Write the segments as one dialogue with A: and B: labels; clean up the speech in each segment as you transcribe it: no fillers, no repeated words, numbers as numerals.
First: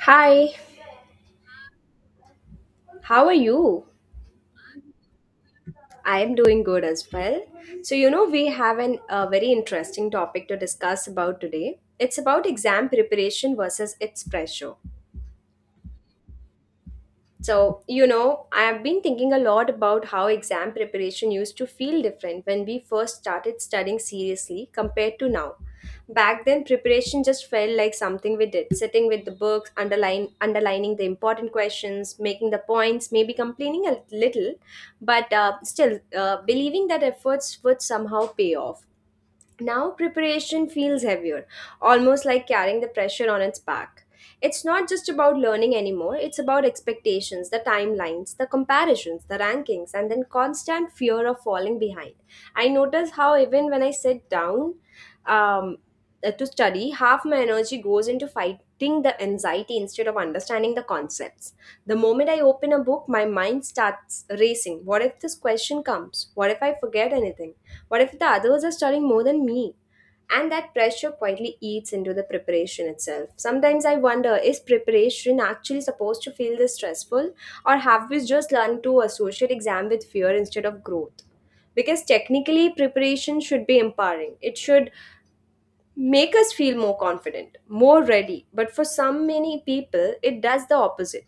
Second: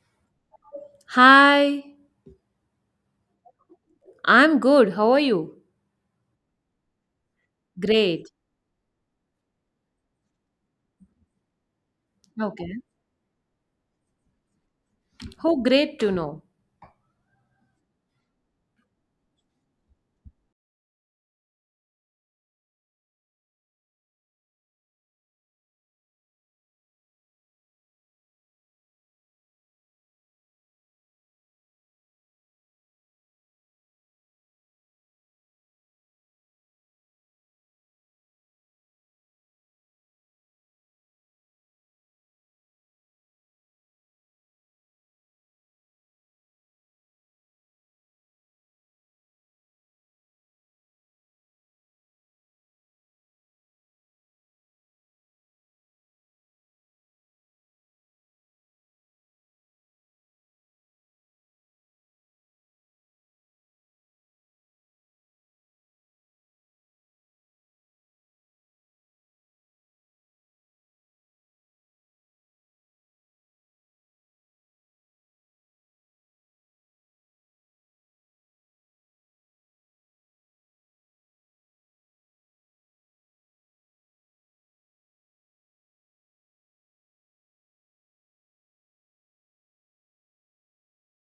A: Hi,
B: Hi,
A: how are you?
B: I'm good. How are you?
A: I am doing good as well. So, you know,
B: Great.
A: we have a very interesting topic to discuss about today. It's about
B: Okay.
A: exam preparation versus its pressure.
B: Oh, great to know.
A: So, you know, I have been thinking a lot about how exam preparation used to feel different when we first started studying seriously compared to now. Back then, preparation just felt like something we did, sitting with the books, underlining the important questions, making the points, maybe complaining a little, but still believing that efforts would somehow pay off. Now preparation feels heavier, almost like carrying the pressure on its back. It's not just about learning anymore, it's about expectations, the timelines, the comparisons, the rankings, and then constant fear of falling behind. I notice how even when I sit down um, to study, half my energy goes into fighting the anxiety instead of understanding the concepts. The moment I open a book, my mind starts racing. What if this question comes? What if I forget anything? What if the others are studying more than me? And that pressure quietly eats into the preparation itself. Sometimes I wonder, is preparation actually supposed to feel this stressful, or have we just learned to associate exam with fear instead of growth? Because technically, preparation should be empowering. It should make us feel more confident, more ready. But for some many people, it does the opposite.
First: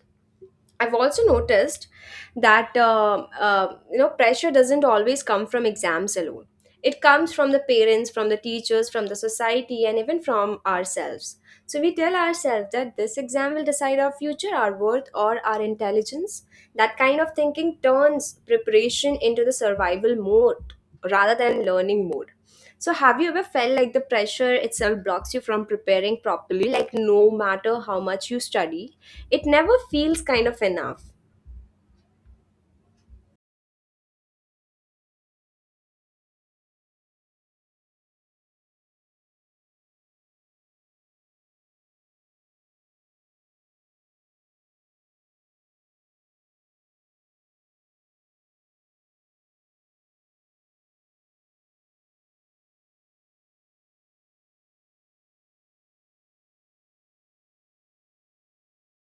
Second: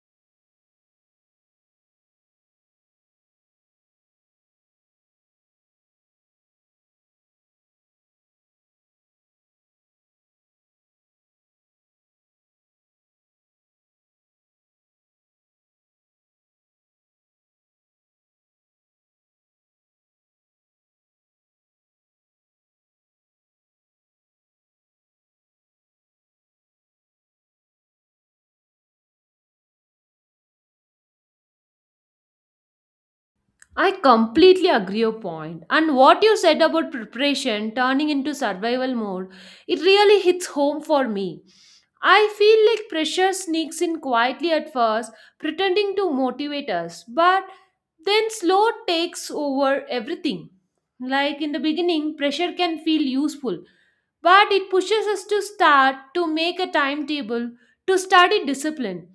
A: I've also noticed that you know, pressure doesn't always come from exams alone. It comes from the parents, from the teachers, from the society, and even from ourselves. So we tell ourselves that this exam will decide our future, our worth, or our intelligence. That kind of thinking turns preparation into the survival mode rather than learning mode. So, have you ever felt like the pressure itself blocks you from preparing properly? Like, no matter how much you study, it never feels kind of enough.
B: I completely agree your point. And what you said about preparation turning into survival mode, it really hits home for me. I feel like pressure sneaks in quietly at first, pretending to motivate us, but then slow takes over everything. Like in the beginning, pressure can feel useful, but it pushes us to start to make a timetable to study discipline,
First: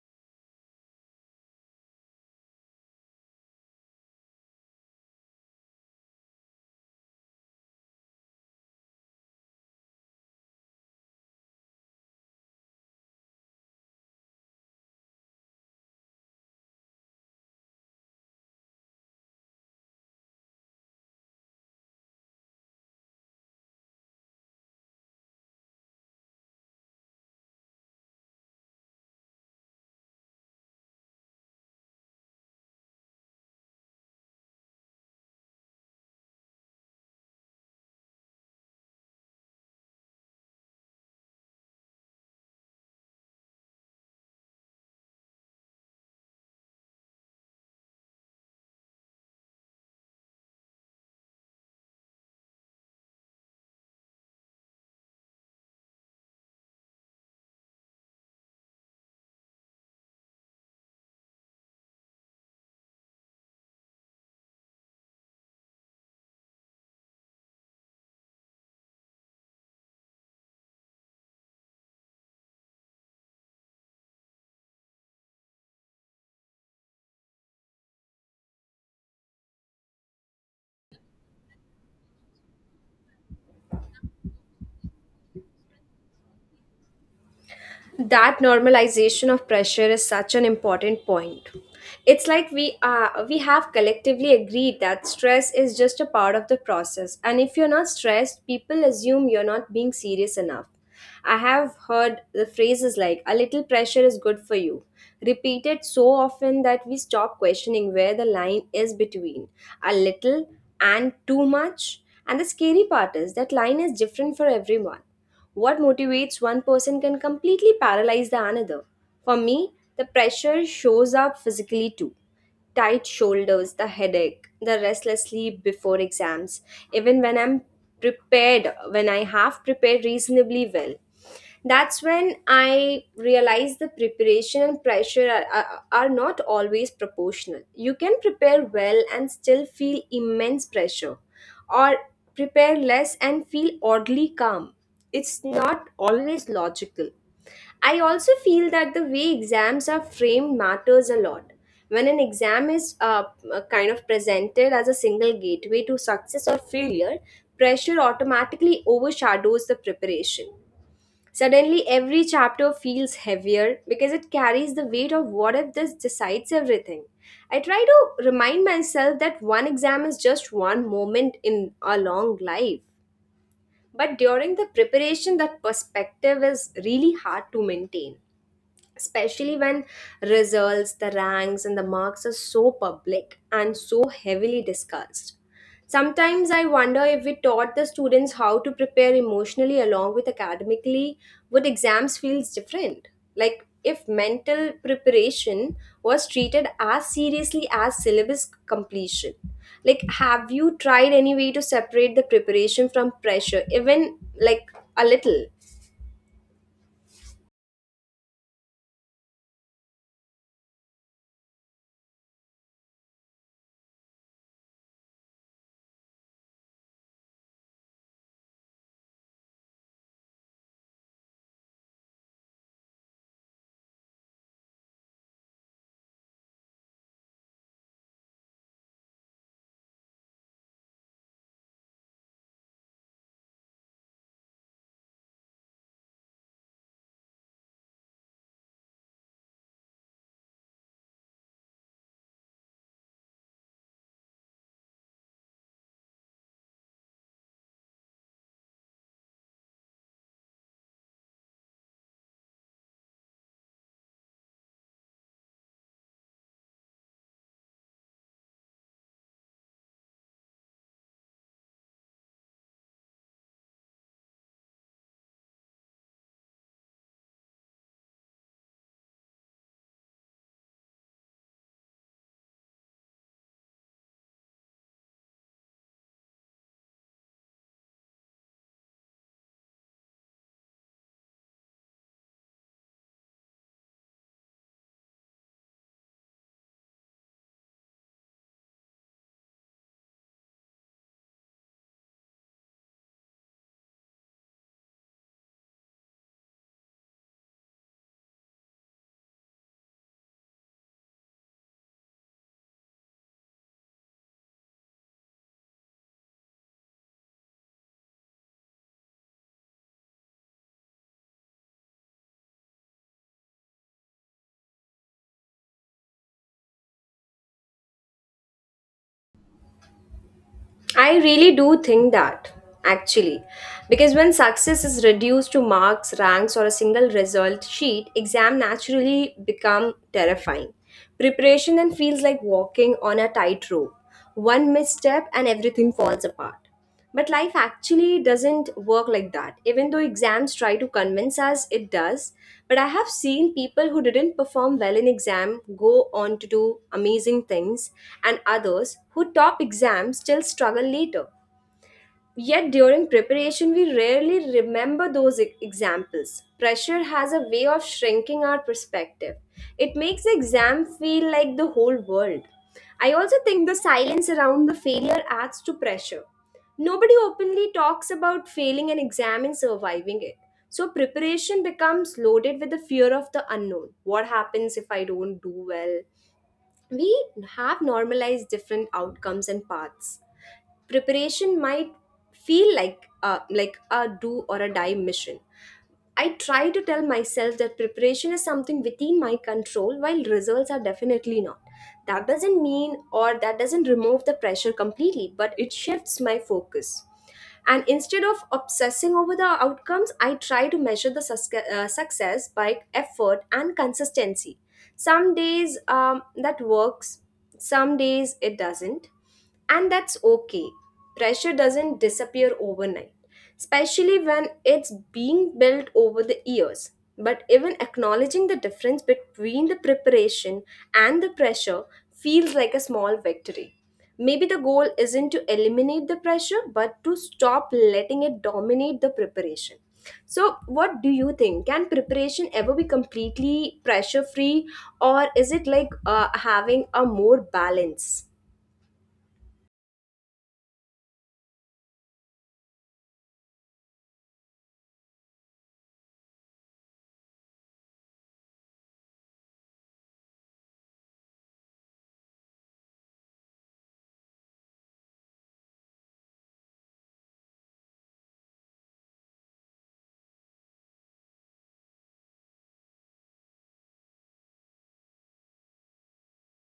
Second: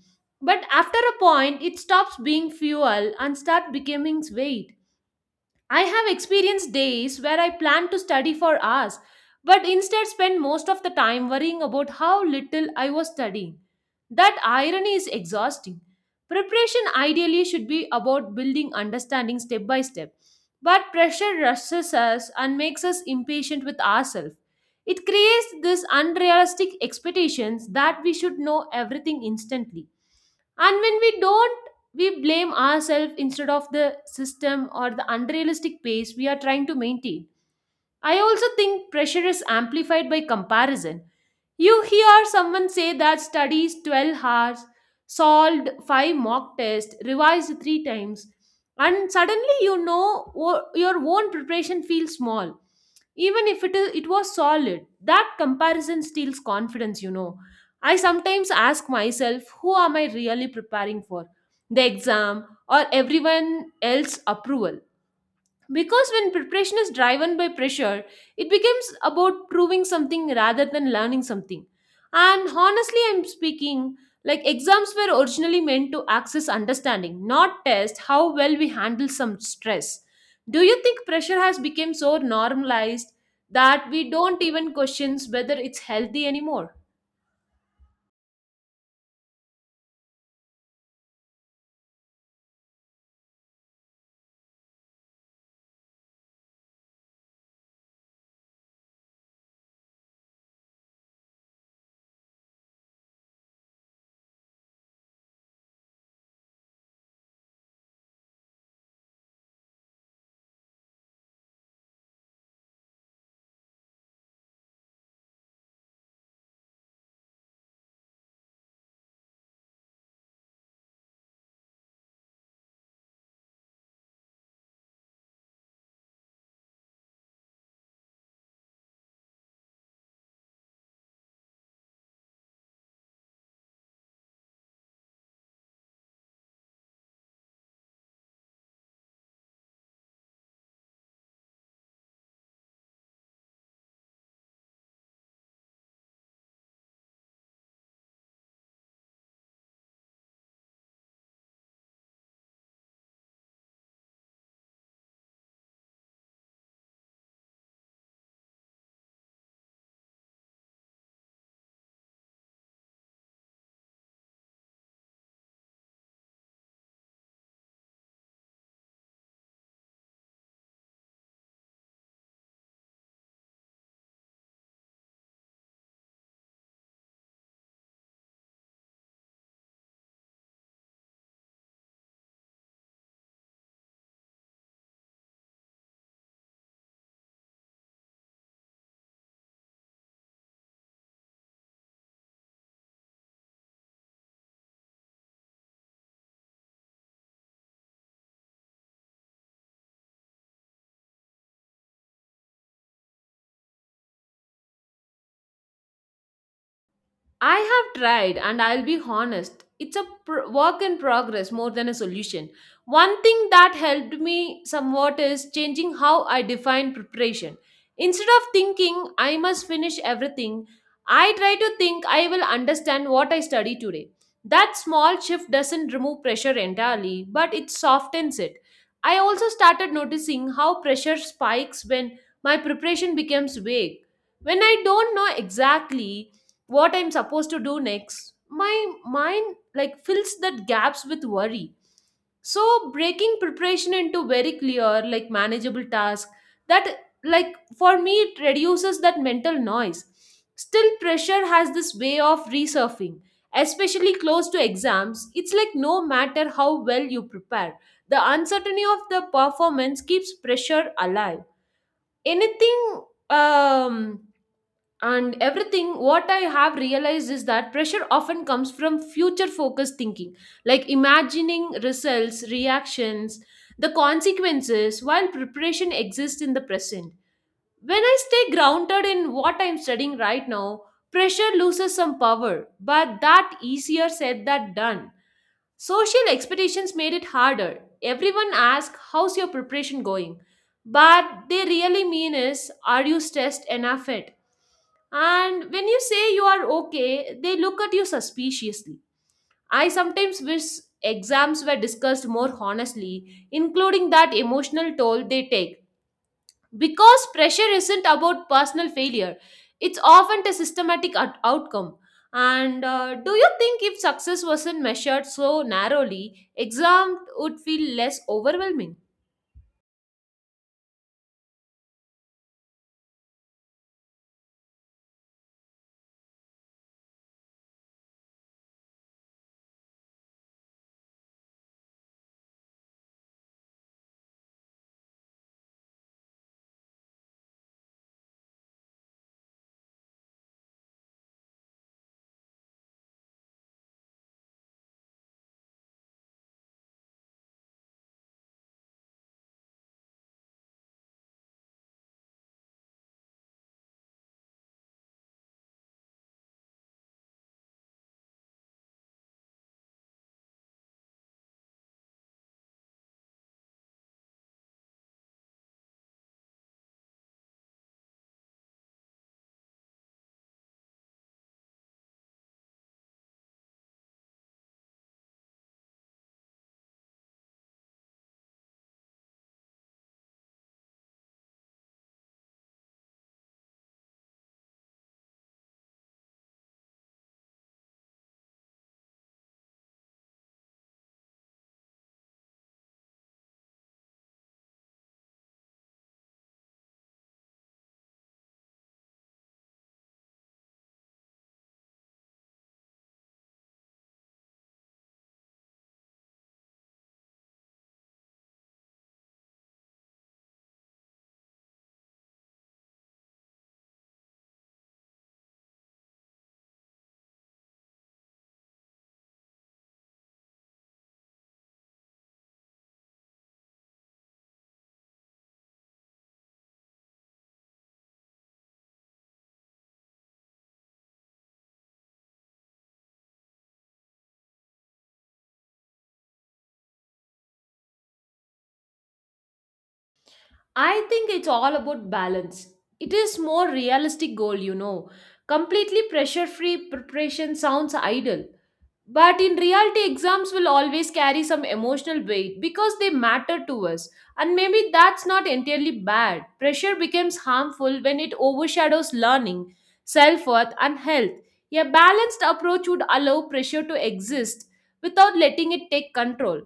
B: but after a point it stops being fuel and start becoming weight. I have experienced days where I planned to study for hours, but instead spent most of the time worrying about how little I was studying. That irony is exhausting. Preparation ideally should be about building understanding step by step, but pressure rushes us and makes us impatient with ourselves. It creates this unrealistic expectations that we should know everything instantly. And when we don't, we blame ourselves instead of the system or the unrealistic pace we are trying to maintain. I also think pressure is amplified by comparison. You hear someone say that studies 12 hours, solved 5 mock tests, revised 3 times, and suddenly your own preparation feels small. Even if it was solid, that comparison steals confidence, I sometimes ask myself, who am I really preparing for? The exam or everyone else approval? Because when preparation is driven by pressure, it becomes about proving something rather than learning something. And honestly, I'm speaking like exams were originally meant to access understanding, not test how well we handle some stress. Do you think pressure has become so normalized that we don't even question whether it's healthy anymore?
A: That normalization of pressure is such an important point. It's like we have collectively agreed that stress is just a part of the process, and if you're not stressed, people assume you're not being serious enough. I have heard the phrases like, a little pressure is good for you, repeated so often that we stop questioning where the line is between a little and too much. And the scary part is, that line is different for everyone. What motivates one person can completely paralyze the another. For me, the pressure shows up physically too, tight shoulders, the headache, the restless sleep before exams, even when I'm prepared, when I have prepared reasonably well. That's when I realized the preparation and pressure are not always proportional. You can prepare well and still feel immense pressure, or prepare less and feel oddly calm. It's not always logical. I also feel that the way exams are framed matters a lot. When an exam is kind of presented as a single gateway to success or failure, pressure automatically overshadows the preparation. Suddenly, every chapter feels heavier because it carries the weight of what if this decides everything. I try to remind myself that one exam is just one moment in a long life. But during the preparation, that perspective is really hard to maintain, especially when results, the ranks, and the marks are so public and so heavily discussed. Sometimes I wonder, if we taught the students how to prepare emotionally along with academically, would exams feel different? Like if mental preparation was treated as seriously as syllabus completion. Like, have you tried any way to separate the preparation from pressure, even like a little?
B: I have tried, and I'll be honest, it's a work in progress more than a solution. One thing that helped me somewhat is changing how I define preparation. Instead of thinking I must finish everything, I try to think I will understand what I study today. That small shift doesn't remove pressure entirely, but it softens it. I also started noticing how pressure spikes when my preparation becomes vague. When I don't know exactly what I'm supposed to do next, my mind like fills that gaps with worry, so breaking preparation into very clear like manageable task, that like for me it reduces that mental noise. Still pressure has this way of resurfing, especially close to exams. It's like no matter how well you prepare, the uncertainty of the performance keeps pressure alive. Anything um and everything what I have realized is that pressure often comes from future focused thinking, like imagining results reactions, the consequences, while preparation exists in the present. When I stay grounded in what I'm studying right now, pressure loses some power, but that easier said than done. Social expectations made it harder. Everyone asks how's your preparation going, but they really mean is are you stressed enough yet? And when you say you are okay, they look at you suspiciously. I sometimes wish exams were discussed more honestly, including that emotional toll they take. Because pressure isn't about personal failure, it's often a outcome. And do you think if success wasn't measured so narrowly, exam would feel less overwhelming?
A: I really do think that, actually. Because when success is reduced to marks, ranks, or a single result sheet, exam naturally become terrifying. Preparation then feels like walking on a tightrope. One misstep and everything falls apart. But life actually doesn't work like that. Even though exams try to convince us it does, but I have seen people who didn't perform well in exam go on to do amazing things, and others who top exams still struggle later. Yet during preparation, we rarely remember those examples. Pressure has a way of shrinking our perspective. It makes the exam feel like the whole world. I also think the silence around the failure adds to pressure. Nobody openly talks about failing an exam and surviving it. So preparation becomes loaded with the fear of the unknown. What happens if I don't do well? We have normalized different outcomes and paths. Preparation might feel like a do or a die mission. I try to tell myself that preparation is something within my control, while results are definitely not. That doesn't remove the pressure completely, but it shifts my focus. And instead of obsessing over the outcomes, I try to measure the success by effort and consistency. Some days that works, some days it doesn't, and that's okay. Pressure doesn't disappear overnight, especially when it's being built over the years. But even acknowledging the difference between the preparation and the pressure feels like a small victory. Maybe the goal isn't to eliminate the pressure, but to stop letting it dominate the preparation. So, what do you think? Can preparation ever be completely pressure free, or is it like having a more balance?
B: I think it's all about balance. It is more realistic goal, you know. Completely pressure free preparation sounds idle. But in reality, exams will always carry some emotional weight because they matter to us. And maybe that's not entirely bad. Pressure becomes harmful when it overshadows learning, self worth, and health. A balanced approach would allow pressure to exist without letting it take control.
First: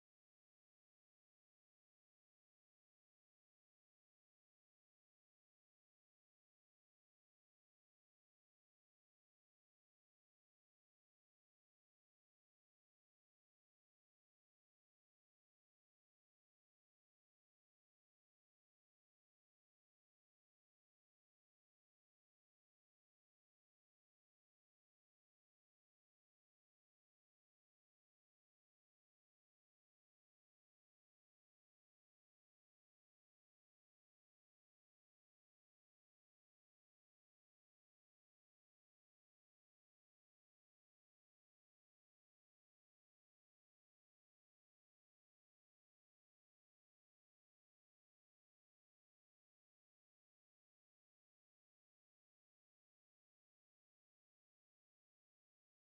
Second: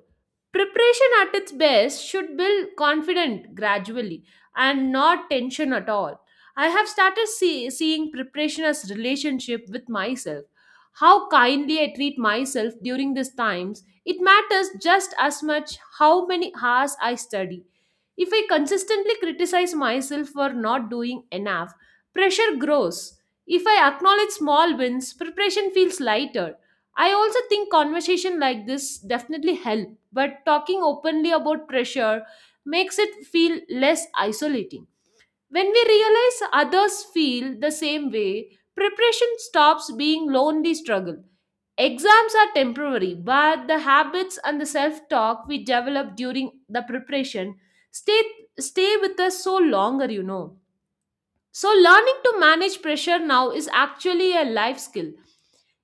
B: Preparation at its best should build confidence gradually and not tension at all. I have started seeing preparation as relationship with myself, how kindly I treat myself during these times. It matters just as much how many hours I study. If I consistently criticize myself for not doing enough, pressure grows. If I acknowledge small wins, preparation feels lighter. I also think conversation like this definitely help, but talking openly about pressure makes it feel less isolating. When we realize others feel the same way, preparation stops being lonely struggle. Exams are temporary, but the habits and the self-talk we develop during the preparation stay stay with us so longer, you know. So, learning to manage pressure now is actually a life skill.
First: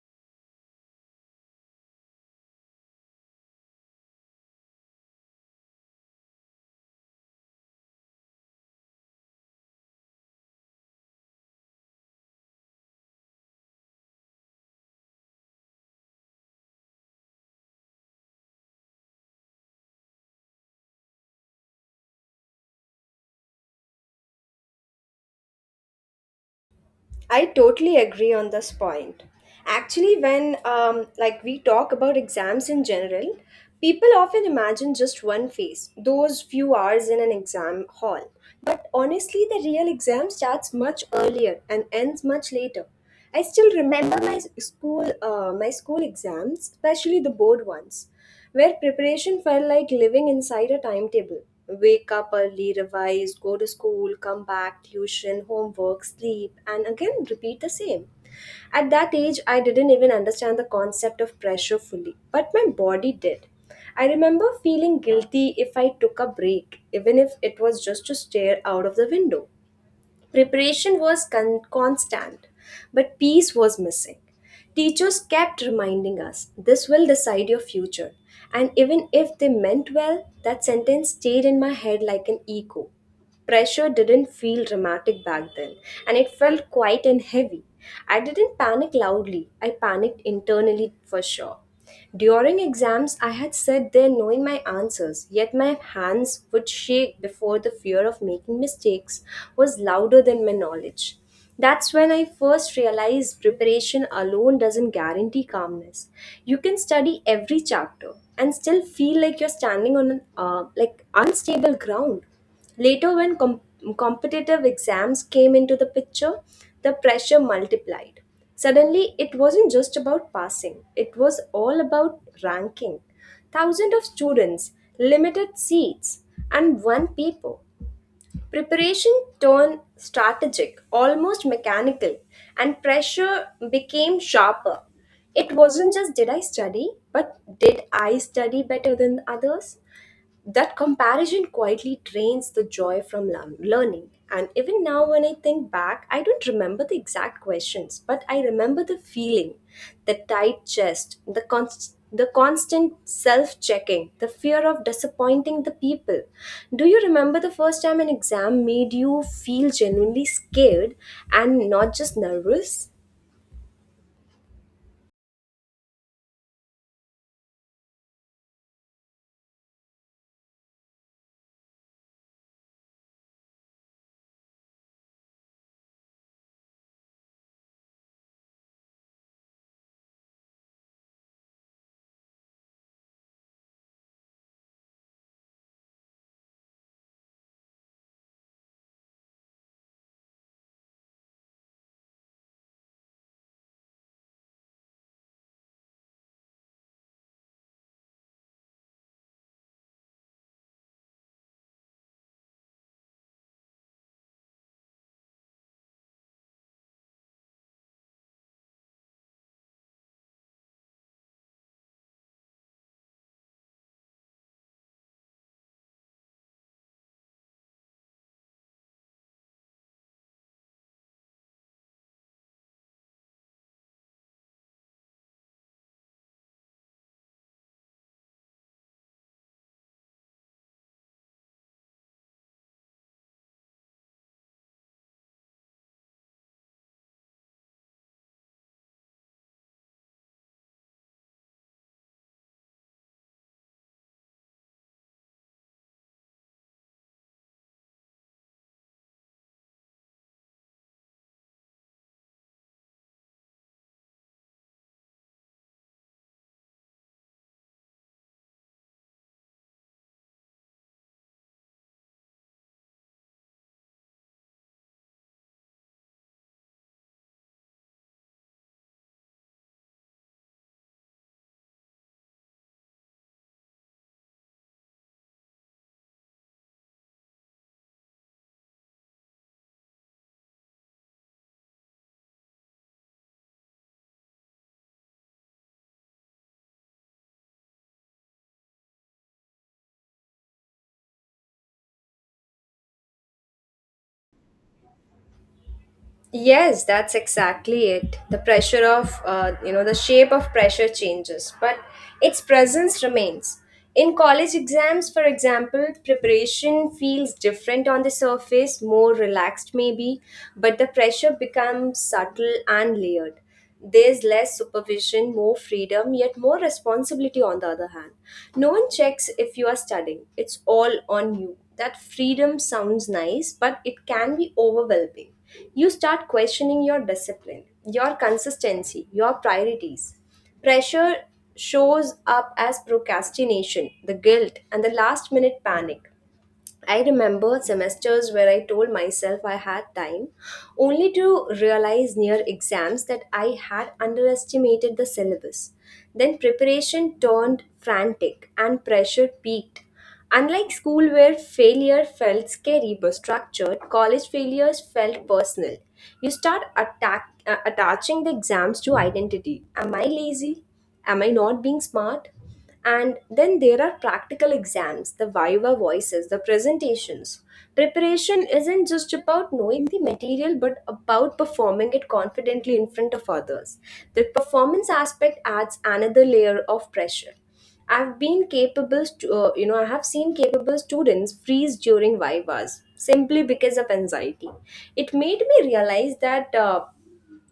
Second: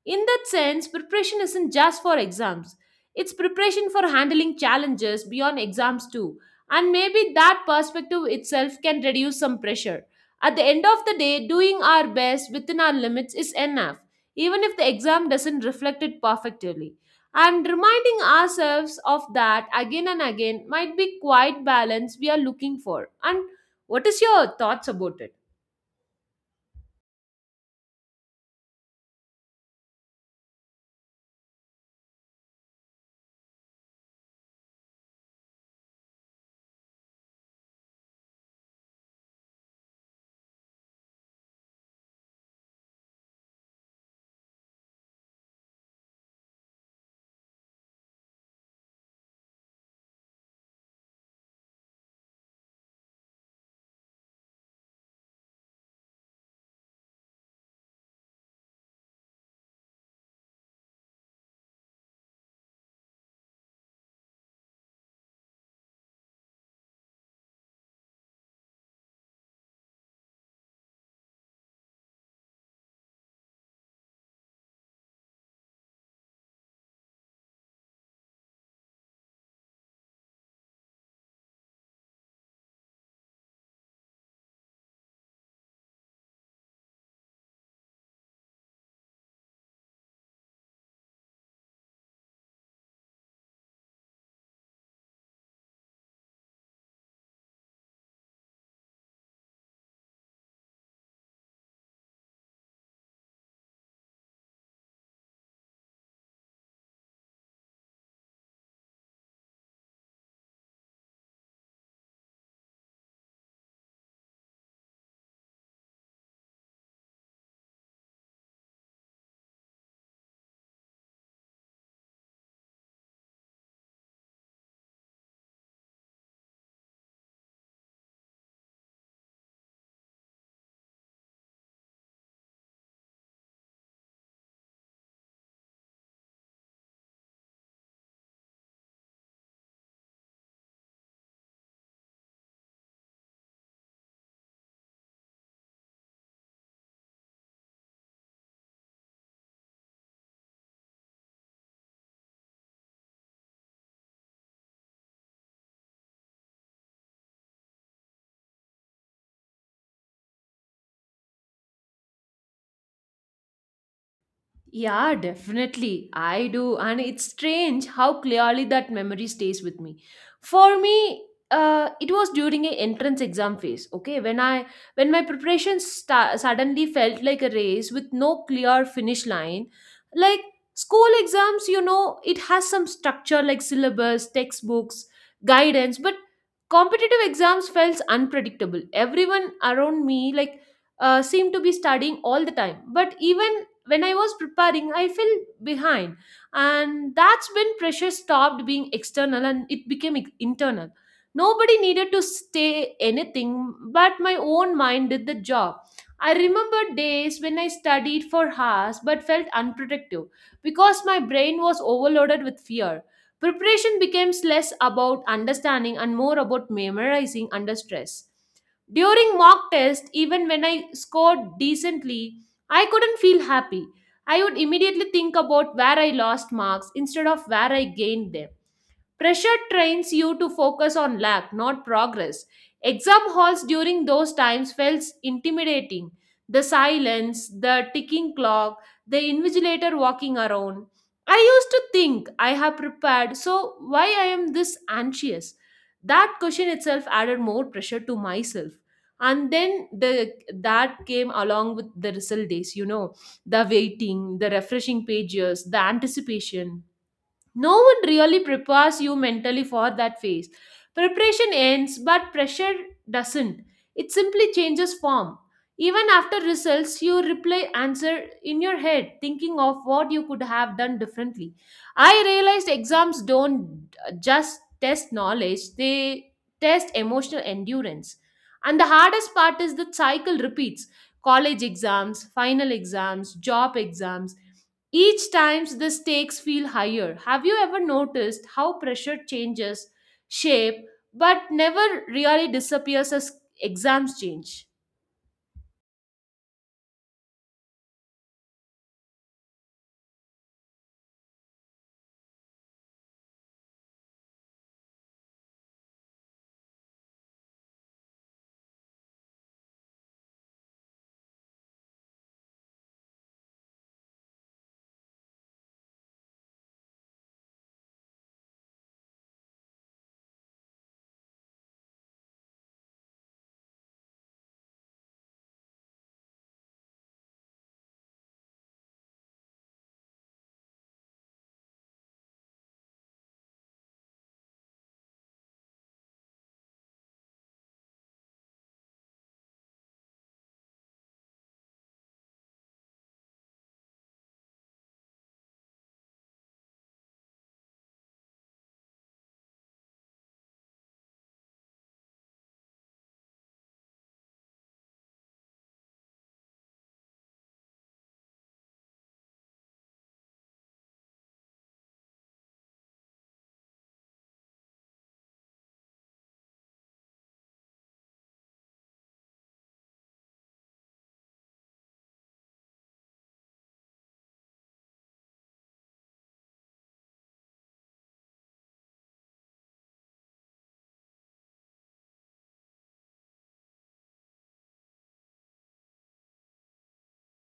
B: In that sense, preparation isn't just for exams, it's preparation for handling challenges beyond exams too. And maybe that perspective itself can reduce some pressure. At the end of the day, doing our best within our limits is enough, even if the exam doesn't reflect it perfectly. And reminding ourselves of that again and again might be quite balance we are looking for. And what is your thoughts about it?
A: I totally agree on this point. Actually, when like we talk about exams in general, people often imagine just one phase, those few hours in an exam hall. But honestly, the real exam starts much earlier and ends much later. I still remember my s- school my school exams, especially the board ones, where preparation felt like living inside a timetable. Wake up early, revise, go to school, come back, tuition, homework, sleep, and again repeat the same. At that age, I didn't even understand the concept of pressure fully, but my body did. I remember feeling guilty if I took a break, even if it was just to stare out of the window. Preparation was constant, but peace was missing. Teachers kept reminding us, "This will decide your future." And even if they meant well, that sentence stayed in my head like an echo. Pressure didn't feel dramatic back then, and it felt quiet and heavy. I didn't panic loudly, I panicked internally for sure. During exams, I had sat there knowing my answers, yet my hands would shake before the fear of making mistakes was louder than my knowledge. That's when I first realized preparation alone doesn't guarantee calmness. You can study every chapter and still feel like you're standing on an like unstable ground. Later, when competitive exams came into the picture, the pressure multiplied. Suddenly, it wasn't just about passing, it was all about ranking. Thousands of students, limited seats, and one paper. Preparation turned strategic, almost mechanical, and pressure became sharper. It wasn't just, did I study, but did I study better than others? That comparison quietly drains the joy from learning. And even now, when I think back, I don't remember the exact questions, but I remember the feeling, the tight chest, the constant self checking, the fear of disappointing the people. Do you remember the first time an exam made you feel genuinely scared and not just nervous?
B: Yeah, definitely. I do. And it's strange how clearly that memory stays with me. For me, it was during a entrance exam phase, okay, when I when my preparation suddenly felt like a race with no clear finish line. Like school exams, you know, it has some structure like syllabus, textbooks, guidance, but competitive exams felt unpredictable. Everyone around me seemed to be studying all the time, but even when I was preparing, I fell behind. And that's when pressure stopped being external and it became internal. Nobody needed to say anything, but my own mind did the job. I remember days when I studied for hours but felt unproductive because my brain was overloaded with fear. Preparation becomes less about understanding and more about memorizing under stress. During mock test, even when I scored decently, I couldn't feel happy. I would immediately think about where I lost marks instead of where I gained them. Pressure trains you to focus on lack, not progress. Exam halls during those times felt intimidating. The silence, the ticking clock, the invigilator walking around. I used to think I have prepared, so why I am this anxious? That question itself added more pressure to myself. And then the that came along with the result days, you know, the waiting, the refreshing pages, the anticipation. No one really prepares you mentally for that phase. Preparation ends, but pressure doesn't. It simply changes form. Even after results, you replay answer in your head, thinking of what you could have done differently. I realized exams don't just test knowledge, they test emotional endurance. And the hardest part is the cycle repeats college exams, final exams, job exams. Each time the stakes feel higher. Have you ever noticed how pressure changes shape but never really disappears as exams change?
A: Yes, that's exactly it. The pressure of, you know, the shape of pressure changes, but its presence remains. In college exams, for example, preparation feels different on the surface, more relaxed maybe, but the pressure becomes subtle and layered. There's less supervision, more freedom, yet more responsibility on the other hand. No one checks if you are studying, it's all on you. That freedom sounds nice, but it can be overwhelming. You start questioning your discipline, your consistency, your priorities. Pressure shows up as procrastination, the guilt, and the last minute panic. I remember semesters where I told myself I had time, only to realize near exams that I had underestimated the syllabus. Then preparation turned frantic and pressure peaked. Unlike school, where failure felt scary but structured, college failures felt personal. You start attaching the exams to identity. Am I lazy? Am I not being smart? And then there are practical exams, the viva voices, the presentations. Preparation isn't just about knowing the material but about performing it confidently in front of others. The performance aspect adds another layer of pressure. I've been capable, stu- you know, I have seen capable students freeze during vivas simply because of anxiety. It made me realize that.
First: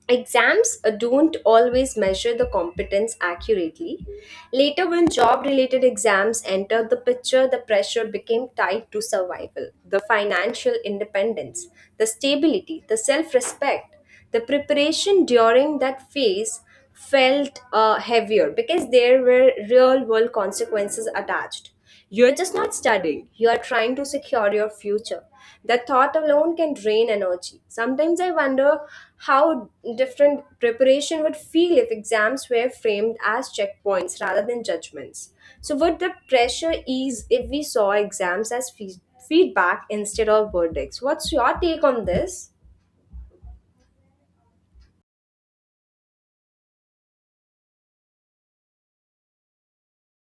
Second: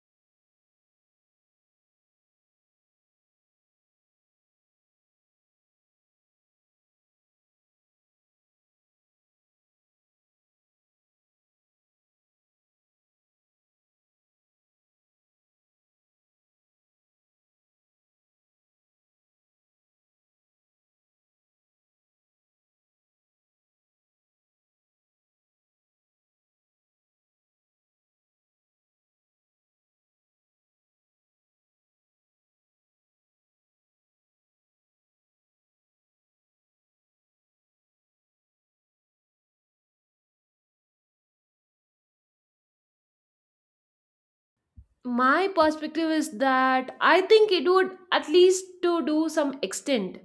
A: Exams don't always measure the competence accurately. Later, when job related exams entered the picture, the pressure became tied to survival, the financial independence, the stability, the self respect. The preparation during that phase felt heavier because there were real world consequences attached. You're just not studying, you are trying to secure your future. That thought alone can drain energy. Sometimes I wonder how different preparation would feel if exams were framed as checkpoints rather than judgments. So, would the pressure ease if we saw exams as feedback instead of verdicts? What's your take on this?
B: My perspective is that I think it would at least to do some extent.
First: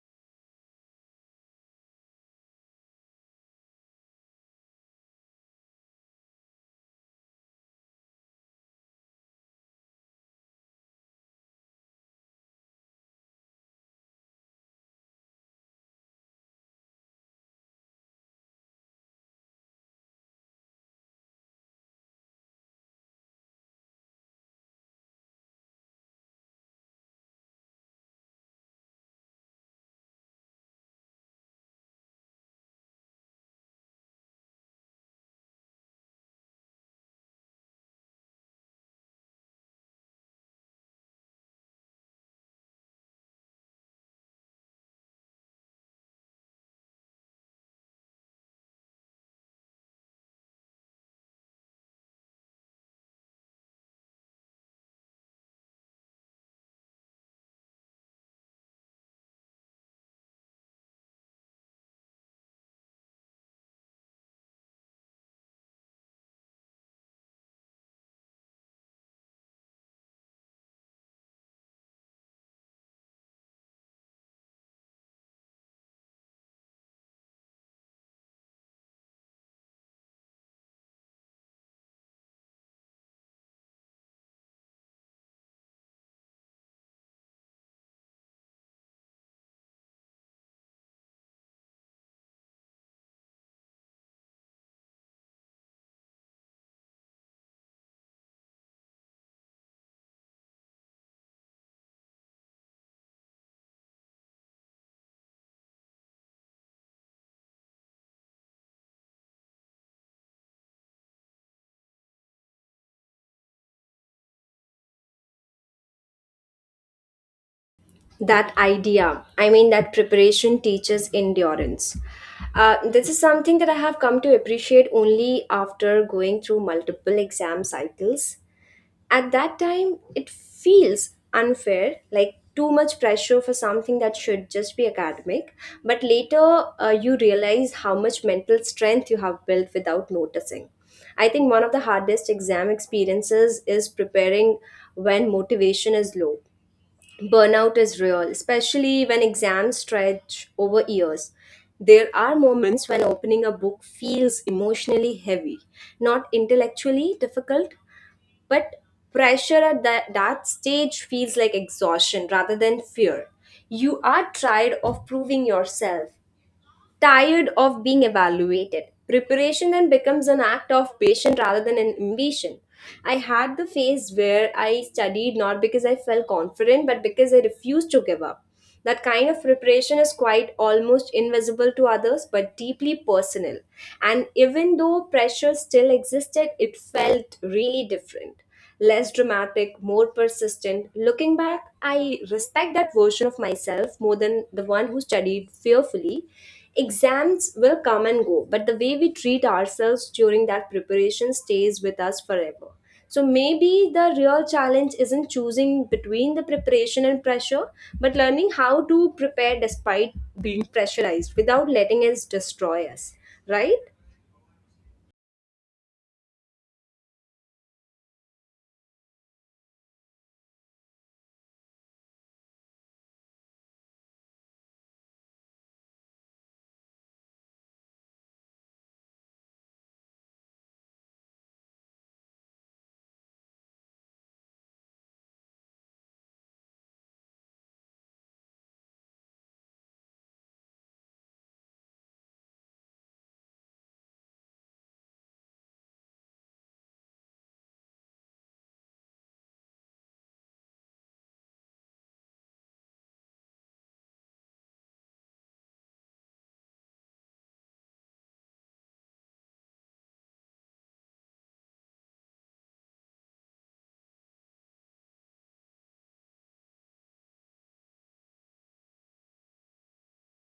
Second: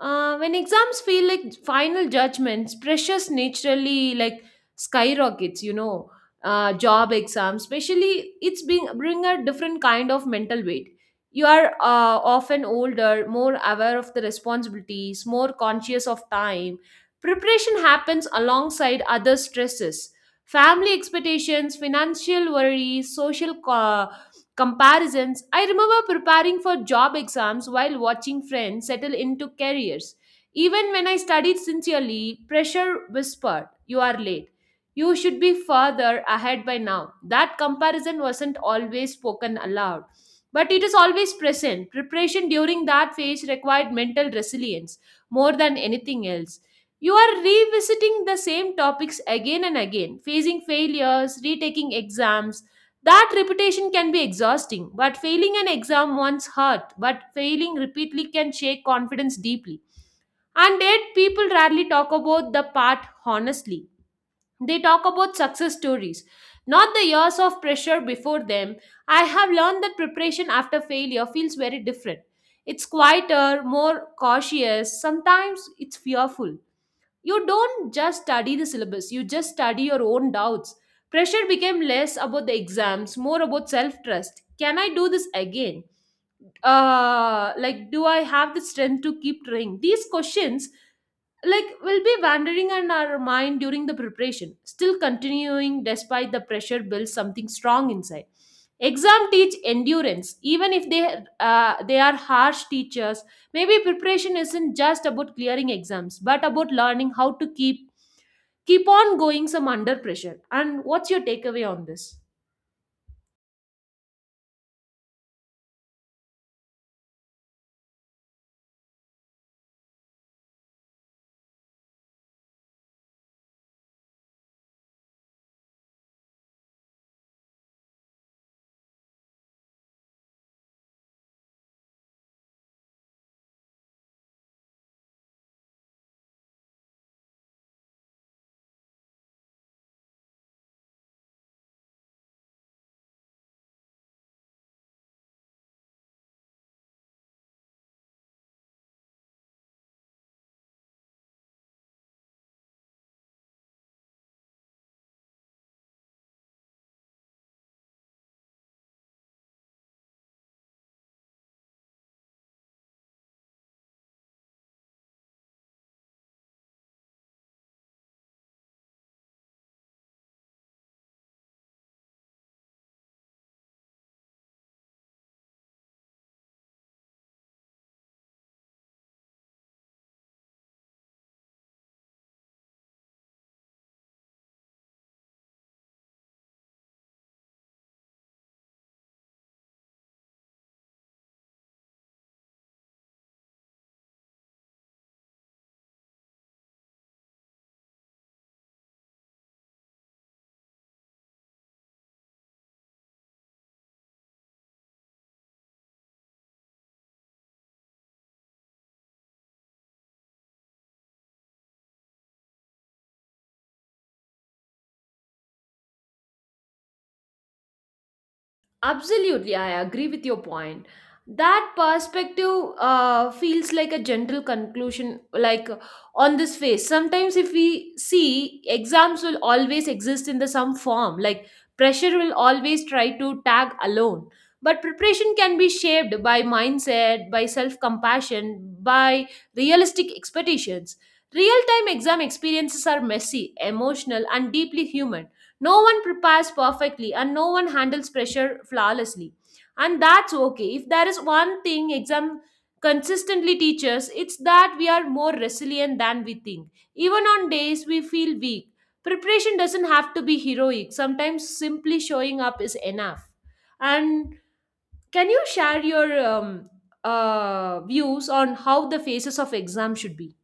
B: When exams feel like final judgments, pressures naturally like skyrockets, you know. Job exams especially it's being bring a different kind of mental weight. You are often older, more aware of the responsibilities, more conscious of time. Preparation happens alongside other stresses, family expectations, financial worries, social comparisons. I remember preparing for job exams while watching friends settle into careers. Even when I studied sincerely, pressure whispered, you are late. You should be further ahead by now. That comparison wasn't always spoken aloud, but it is always present. Preparation during that phase required mental resilience more than anything else. You are revisiting the same topics again and again, facing failures, retaking exams, that repetition can be exhausting, but failing an exam once hurt, but failing repeatedly can shake confidence deeply. And yet, people rarely talk about the part honestly. They talk about success stories, not the years of pressure before them. I have learned that preparation after failure feels very different. It's quieter, more cautious, sometimes it's fearful. You don't just study the syllabus, you just study your own doubts. Pressure became less about the exams, more about self trust. Can I do this again? Uh, like do I have the strength to keep trying these questions, like will be wandering in our mind during the preparation, still continuing despite the pressure builds something strong inside. Exam teach endurance even if they are harsh teachers. Maybe preparation isn't just about clearing exams but about learning how to keep on going some under pressure. And what's your takeaway on this?
A: That idea, that preparation teaches endurance. This is something that I have come to appreciate only after going through multiple exam cycles. At that time it feels unfair, like too much pressure for something that should just be academic, but later, you realize how much mental strength you have built without noticing. I think one of the hardest exam experiences is preparing when motivation is low. Burnout is real, especially when exams stretch over years. There are moments when opening a book feels emotionally heavy, not intellectually difficult, but pressure at that stage feels like exhaustion rather than fear. You are tired of proving yourself, tired of being evaluated. Preparation then becomes an act of patience rather than an ambition. I had the phase where I studied not because I felt confident, but because I refused to give up. That kind of preparation is quite almost invisible to others, but deeply personal. And even though pressure still existed, it felt really different, less dramatic, more persistent. Looking back, I respect that version of myself more than the one who studied fearfully. Exams will come and go, but the way we treat ourselves during that preparation stays with us forever. So maybe the real challenge isn't choosing between the preparation and pressure, but learning how to prepare despite being pressurized without letting it destroy us, right?
B: Absolutely, I agree with your point. That perspective feels like a gentle conclusion, like on this face. Sometimes, if we see, exams will always exist in the some form, like pressure will always try to tag alone. But preparation can be shaped by mindset, by self compassion, by realistic expectations. Real time exam experiences are messy, emotional, and deeply human. No one prepares perfectly and no one handles pressure flawlessly. And that's okay. If there is one thing exam consistently teaches, it's that we are more resilient than we think. Even on days we feel weak, preparation doesn't have to be heroic. Sometimes simply showing up is enough. And can you share your views on how the phases of exam should be?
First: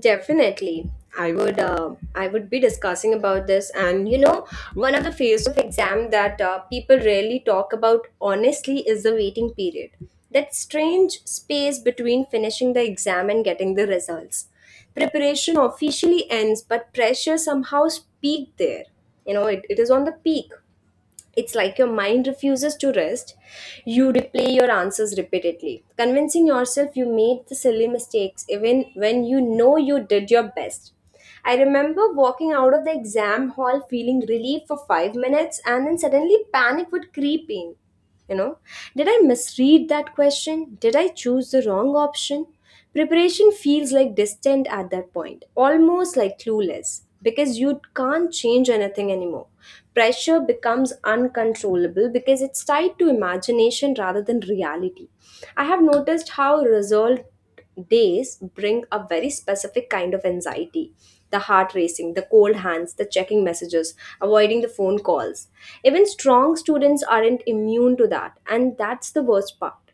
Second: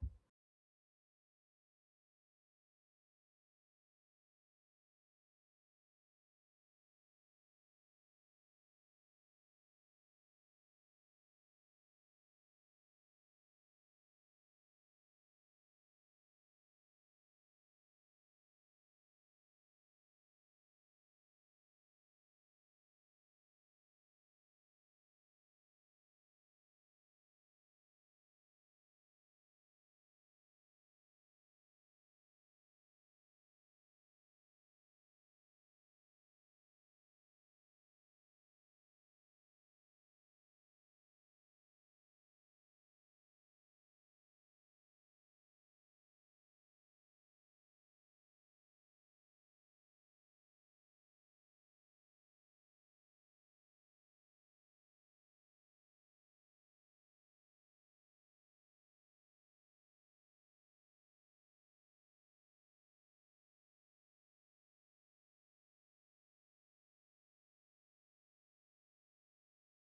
A: Definitely. I would be discussing about this and you know One of the phase of exam that people rarely talk about honestly is the waiting period. That strange space between finishing the exam and getting the results. Preparation officially ends but pressure somehow peaked there. You know, it is on the peak. It's like your mind refuses to rest. You replay your answers repeatedly, convincing yourself you made the silly mistakes even when you know you did your best. I remember walking out of the exam hall feeling relief for 5 minutes and then suddenly panic would creep in. You know, did I misread that question? Did I choose the wrong option? Preparation feels like distant at that point, almost like clueless, because you can't change anything anymore. Pressure becomes uncontrollable because it's tied to imagination rather than reality. I have noticed how resolved days bring a very specific kind of anxiety, the heart racing, the cold hands, the checking messages, avoiding the phone calls. Even strong students aren't immune to that, and that's the worst part.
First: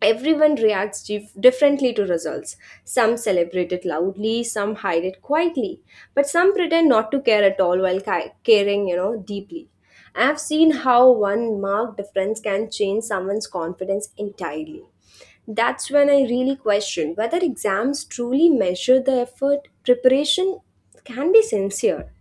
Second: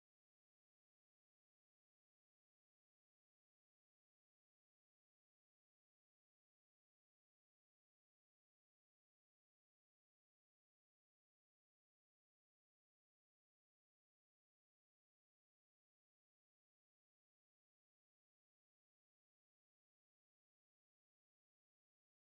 A: Everyone reacts differently to results. Some celebrate it loudly, some hide it quietly, but some pretend not to care at all while caring, you know, deeply. I've seen how one mark difference can change someone's confidence entirely. That's when I really question whether exams truly measure the effort. Preparation can be sincere,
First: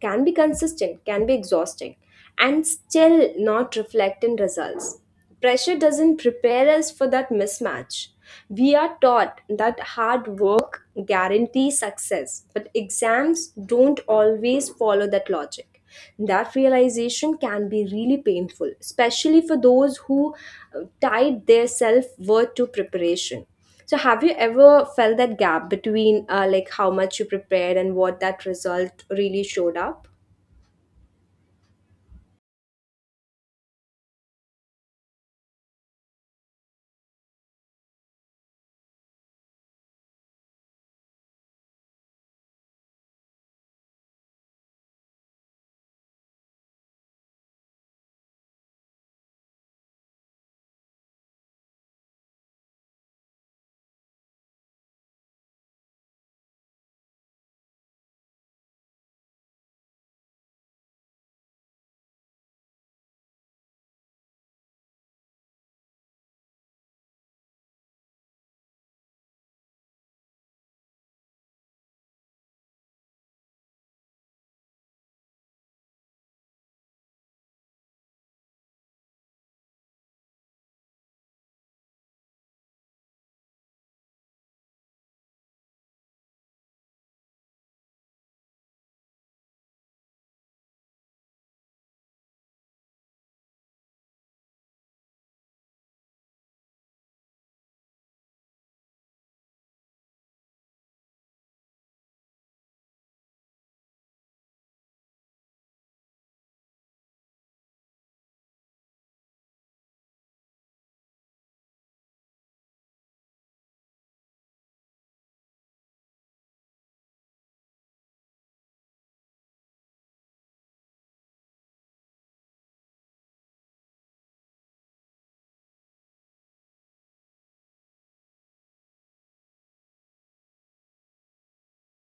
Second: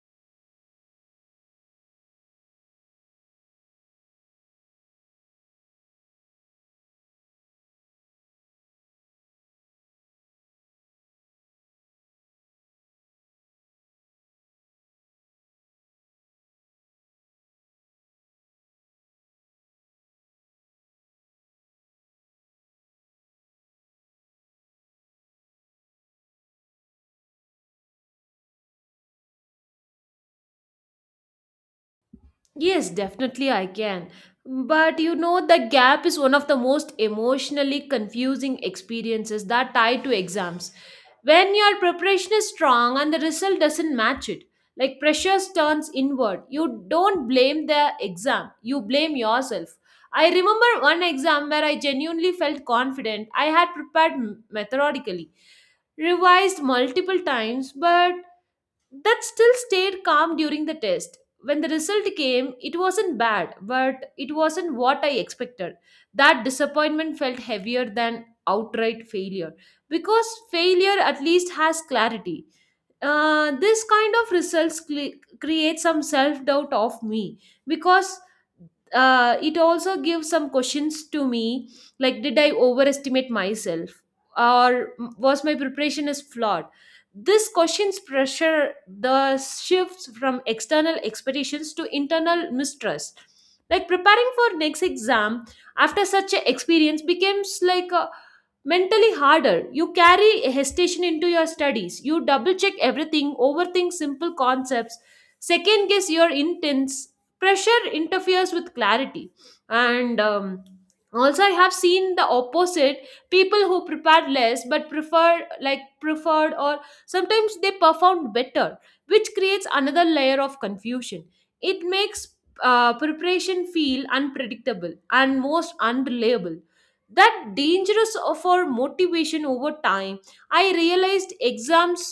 A: can be consistent, can be exhausting, and still not reflect in results. Pressure doesn't prepare us for that mismatch. We are taught that hard work guarantees success, but exams don't always follow that logic. That realization can be really painful, especially for those who tied their self worth to preparation. So, have you ever felt that gap between like how much you prepared and what that result really showed up?
B: Yes, definitely I can. But you know, the gap is one of the most emotionally confusing experiences that tie to exams. When your preparation is strong and the result doesn't match it, like pressure turns inward, you don't blame the exam, you blame yourself. I remember one exam where I genuinely felt confident. I had methodically, revised multiple times, but that still stayed calm during the test. When the result came, it wasn't bad, but it wasn't what I expected. That disappointment felt heavier than outright failure because failure at least has clarity. This kind of results cle create some self doubt of me because it also gives some questions to me like did I overestimate myself or was my preparation is flawed this questions pressure the shifts from external expectations to internal mistrust like preparing for next exam after such an experience becomes like a mentally harder. You carry hesitation into your studies. You double check everything, overthink simple concepts, second guess your intents. Pressure interferes with clarity. And Also, I have seen the opposite people who prepare less but prefer, like, preferred or sometimes they performed better, which creates another layer of confusion. It makes preparation feel unpredictable and most unreliable that dangerous for motivation over time I realized exams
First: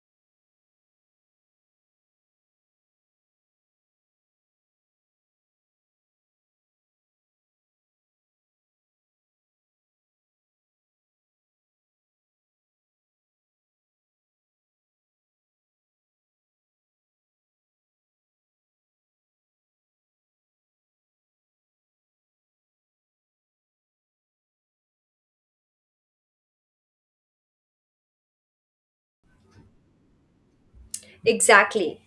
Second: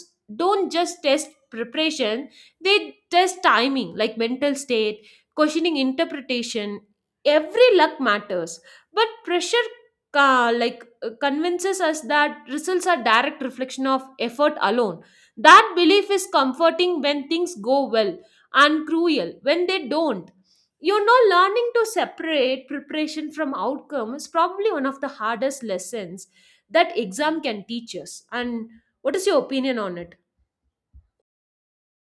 B: don't just test preparation they test timing like mental state questioning interpretation every luck matters but pressure convinces us that results are direct reflection of effort alone that belief is comforting when things go well and cruel when they don't you know learning to separate preparation from outcome is probably one of the hardest lessons that exam can teach us and what is your opinion on it?
A: Exactly.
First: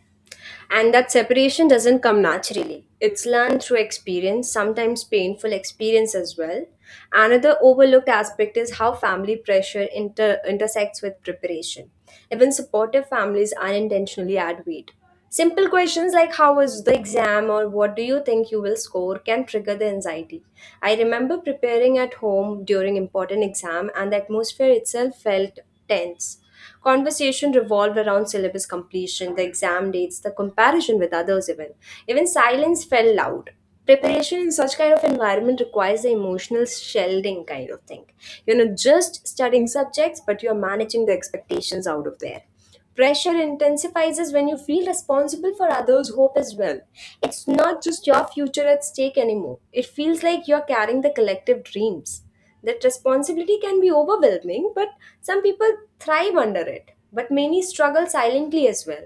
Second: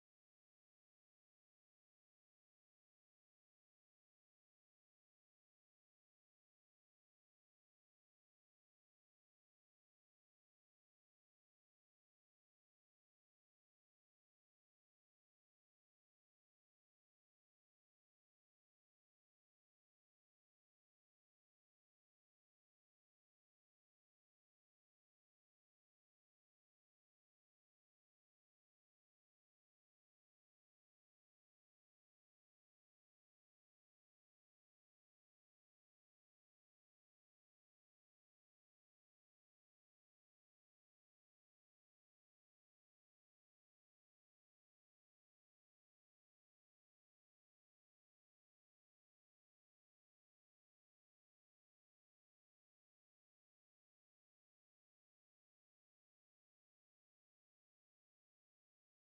A: And that separation doesn't come naturally. It's learned through experience, sometimes painful experience as well. Another overlooked aspect is how family pressure intersects with preparation. Even supportive families unintentionally add weight. Simple questions like how was the exam or what do you think you will score can trigger the anxiety. I remember preparing at home during important exam and the atmosphere itself felt tense. Conversation revolved around syllabus completion, the exam dates, the comparison with others, even. Even silence felt loud. Preparation in such kind of environment requires the emotional shielding kind of thing. You're not just studying subjects, but you're managing the expectations out of there. Pressure intensifies when you feel responsible for others' hope as well. It's not just your future at stake anymore. It feels like you're carrying the collective dreams. That responsibility can be overwhelming, but some people thrive under it. But many struggle silently as well.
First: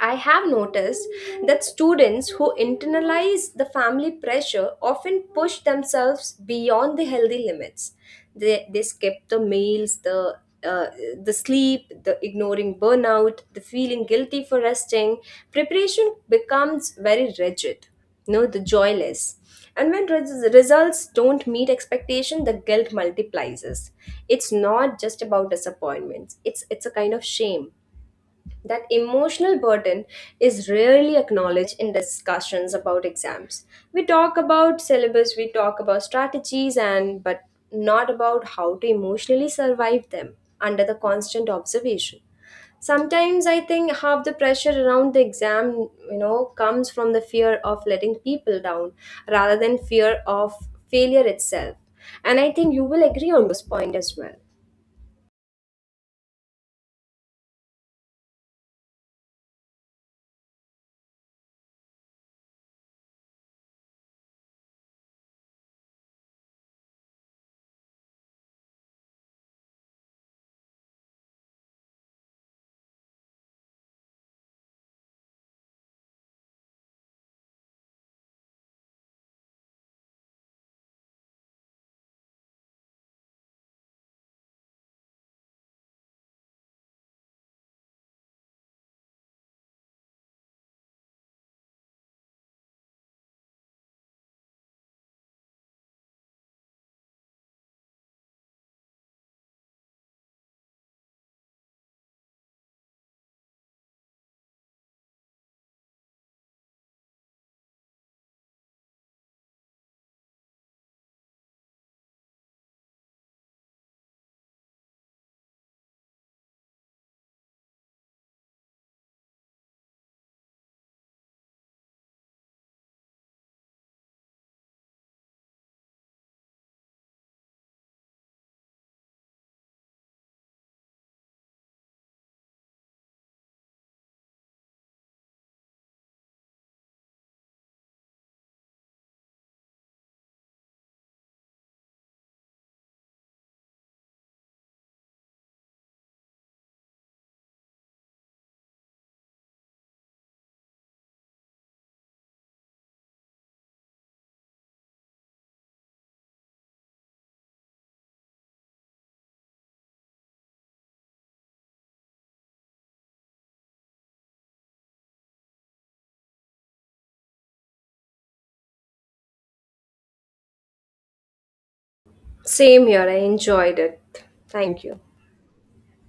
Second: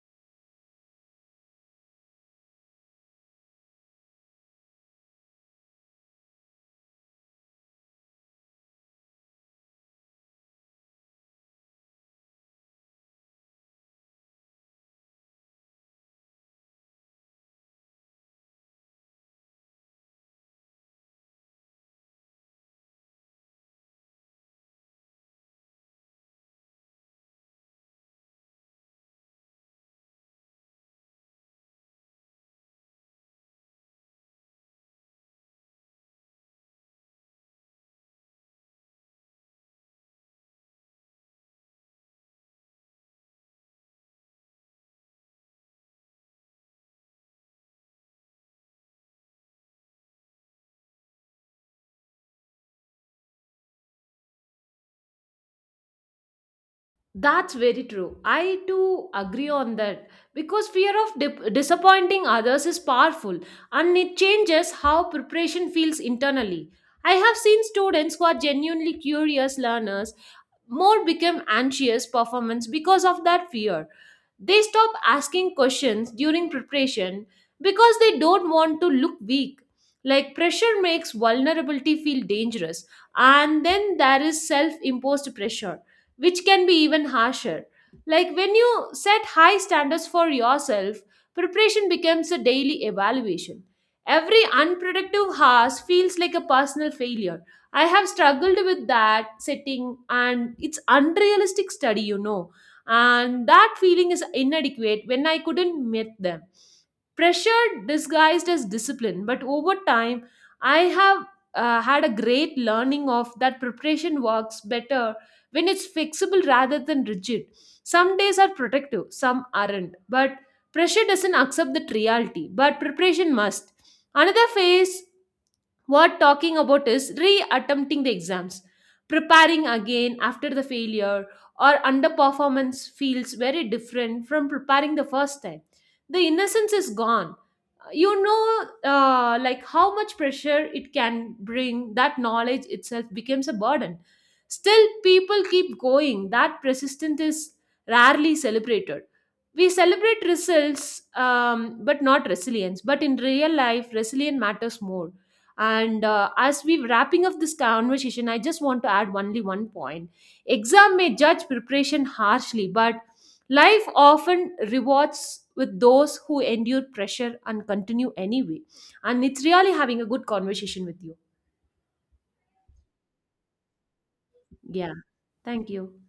A: I have noticed that students who internalize the family pressure often push themselves beyond the healthy limits. They skip the meals, uh, the sleep, the ignoring burnout, the feeling guilty for resting, preparation becomes very rigid. No, the joyless. And when results don't meet expectation, the guilt multiplies. It's not just about disappointments. It's a kind of shame. That emotional burden is rarely acknowledged in discussions about exams. We talk about syllabus, we talk about strategies and but not about how to emotionally survive them under the constant observation. Sometimes I think half the pressure around the exam, you know, comes from the fear of letting people down rather than fear of failure itself. And I think you will agree on this point as well.
B: That's very true. I too agree on that because fear of disappointing others is powerful and it changes how preparation feels internally. I have seen students who are genuinely curious learners more become anxious performance because of that fear. They stop asking questions during preparation because they don't want to look weak. Like pressure makes vulnerability feel dangerous, and then there is self imposed pressure which can be even harsher. Like when you set high standards for yourself, preparation becomes a daily evaluation. Every unproductive hours feels like a personal failure. I have struggled with that setting and it's unrealistic study, you know. And that feeling is inadequate when I couldn't meet them. Pressure disguised as discipline, but over time, I have had a great learning of that preparation works better when it's fixable rather than rigid. Some days are protective, some aren't. But pressure doesn't accept that reality, but preparation must. Another phase worth talking about is re-attempting the exams preparing again after the failure or underperformance feels very different from preparing the first time the innocence is gone you know like how much pressure it can bring that knowledge itself becomes a burden. Still, people keep going. That persistence is rarely celebrated. We celebrate results, but not resilience. But in real life, resilience matters more. And as we're wrapping up this conversation, I just want to add only one point. Exam may judge preparation harshly, but life often rewards with those who endure pressure and continue anyway. And it's really having a good conversation with you.
A: Same here, I enjoyed it. Thank
B: Yeah,
A: you.
B: thank you.